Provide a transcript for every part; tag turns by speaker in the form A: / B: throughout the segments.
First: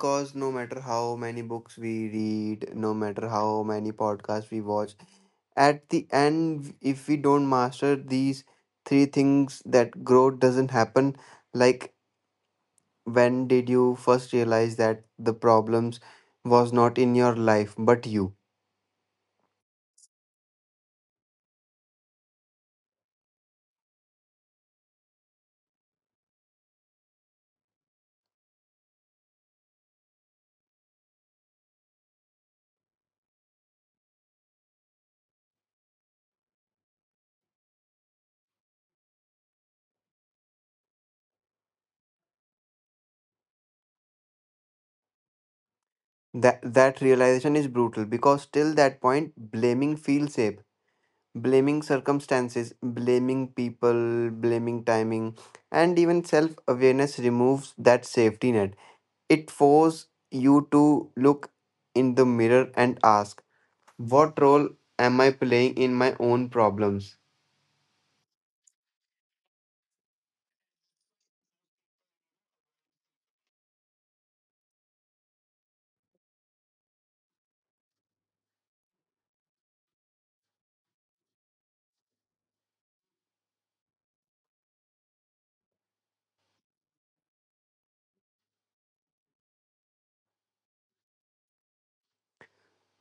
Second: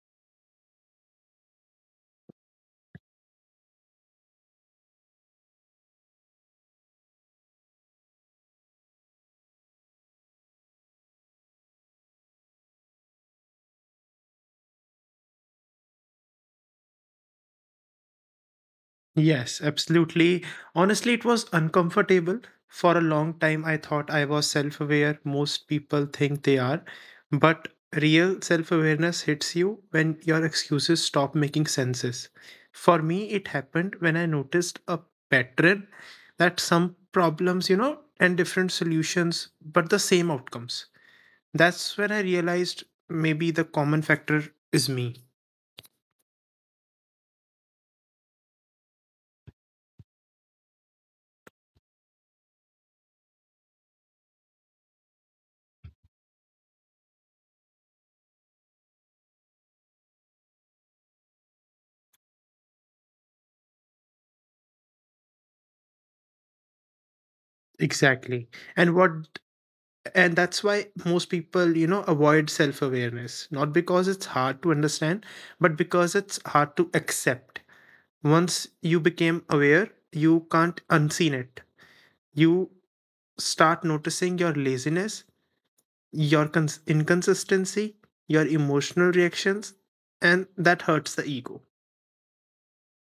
A: because no matter how many books we read, no matter how many podcasts we watch, at the end, if we don't master these three things, that growth doesn't happen. Like, when did you first realize that the problems was not in your life but you?
B: Yes, absolutely. Honestly, it was uncomfortable. For a long time, I thought I was self aware. Most people think they are. But real self awareness hits you when your excuses stop making senses. For me, it happened when I noticed a pattern that some problems, and different solutions, but the same outcomes. That's when I realized maybe the common factor is me.
A: That realization is brutal because till that point, blaming feels safe. Blaming circumstances, blaming people, blaming timing, and even self awareness removes that safety net. It forces you to look in the mirror and ask, what role am I playing in my own problems?
B: Exactly. And what And that's why most people, avoid self awareness, not because it's hard to understand, but because it's hard to accept. Once you became aware, you can't unseen it. You start noticing your laziness, your inconsistency, your emotional reactions, and that hurts the ego.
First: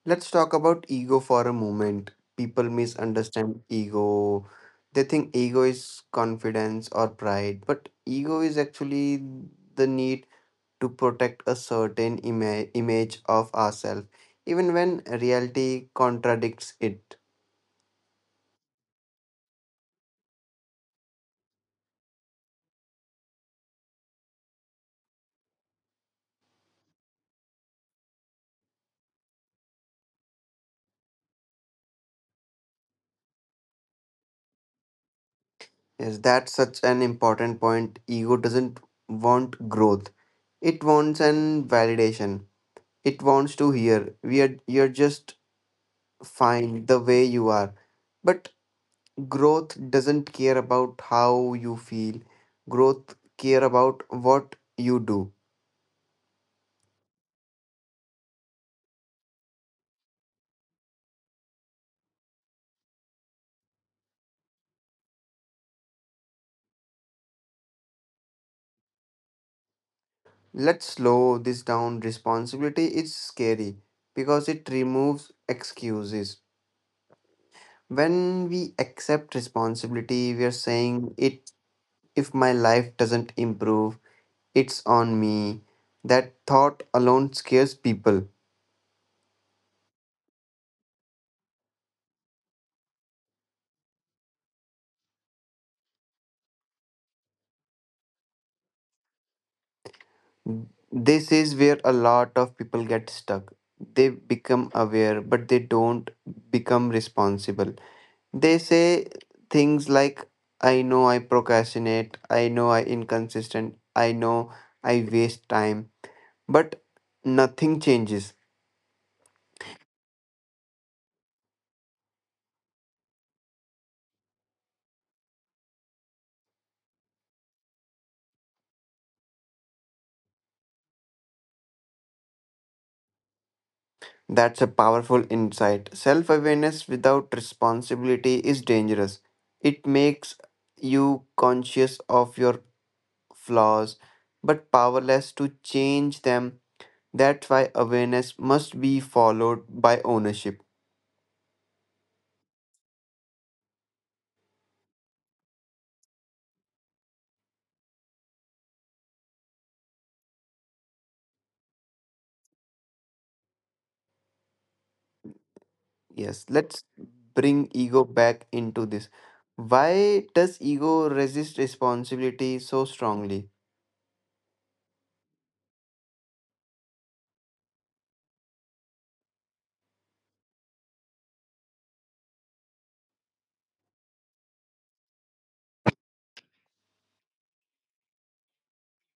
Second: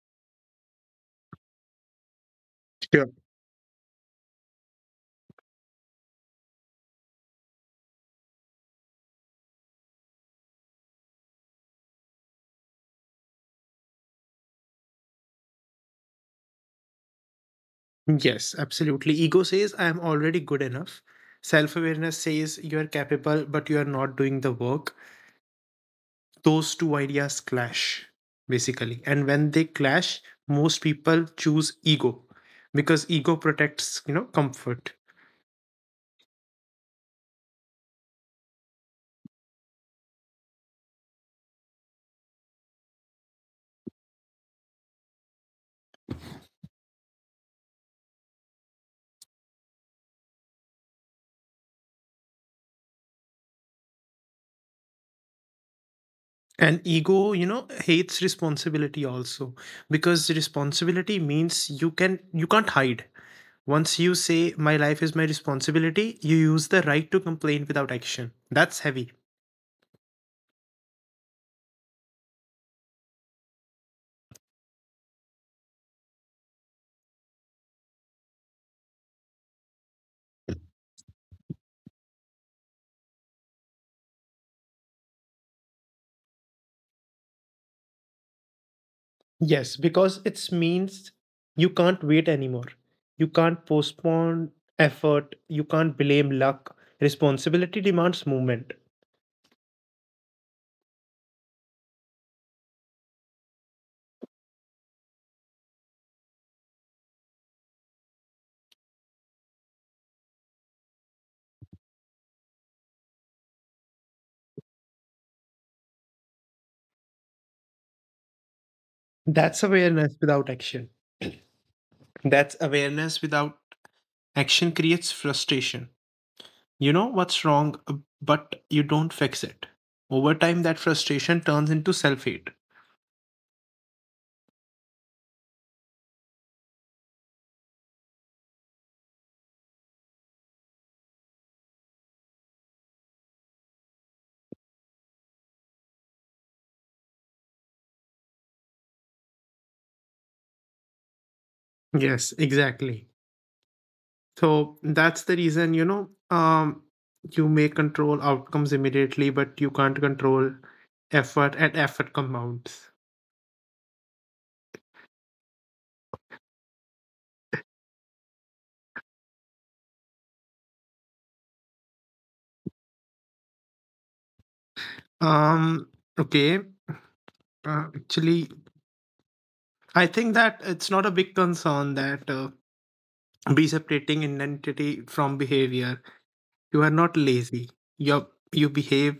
A: Let's talk about ego for a moment. People
B: Sure.
A: misunderstand ego. They think ego is confidence or pride, but ego is actually the need to protect a certain image of ourselves, even when reality contradicts it.
B: Yes, absolutely. Ego says, I am already good enough. Self awareness says, you are capable, but you are not doing the work. Those two ideas clash basically, and when they clash, most people choose ego because ego protects comfort.
A: Yes, that's such an important point. Ego doesn't want growth. It wants an validation. It wants to hear we are you're just fine the way you are. But growth doesn't care about how you feel. Growth care about what you do.
B: And ego hates responsibility also, because responsibility means you can't hide. Once you say my life is my responsibility, you use the right to complain without action. That's heavy.
A: Let's slow this down. Responsibility is scary because it removes excuses. When we accept responsibility, we are saying it. If my life doesn't improve, it's on me. That thought alone scares people.
B: Yes, because it means you can't wait anymore. You can't postpone effort. You can't blame luck. Responsibility demands movement.
A: This is where a lot of people get stuck. They become aware, but they don't become responsible. They say things like, I know I procrastinate, I know I inconsistent, I know I waste time, but nothing changes.
B: That's awareness without action. That's awareness without action creates frustration. You know what's wrong, but you don't fix it. Over time, that frustration turns into self hate.
A: That's a powerful insight. Self awareness without responsibility is dangerous. It makes you conscious of your flaws but powerless to change them. That's why awareness must be followed by ownership.
B: Yes, exactly. So that's the reason, you may control outcomes immediately, but you can't control effort, and effort compounds.
A: Yes, let's bring ego back into this. Why does ego resist responsibility so strongly?
B: Um, okay. Actually, I think that it's not a big concern that be separating identity from behavior. You are not lazy. You you behave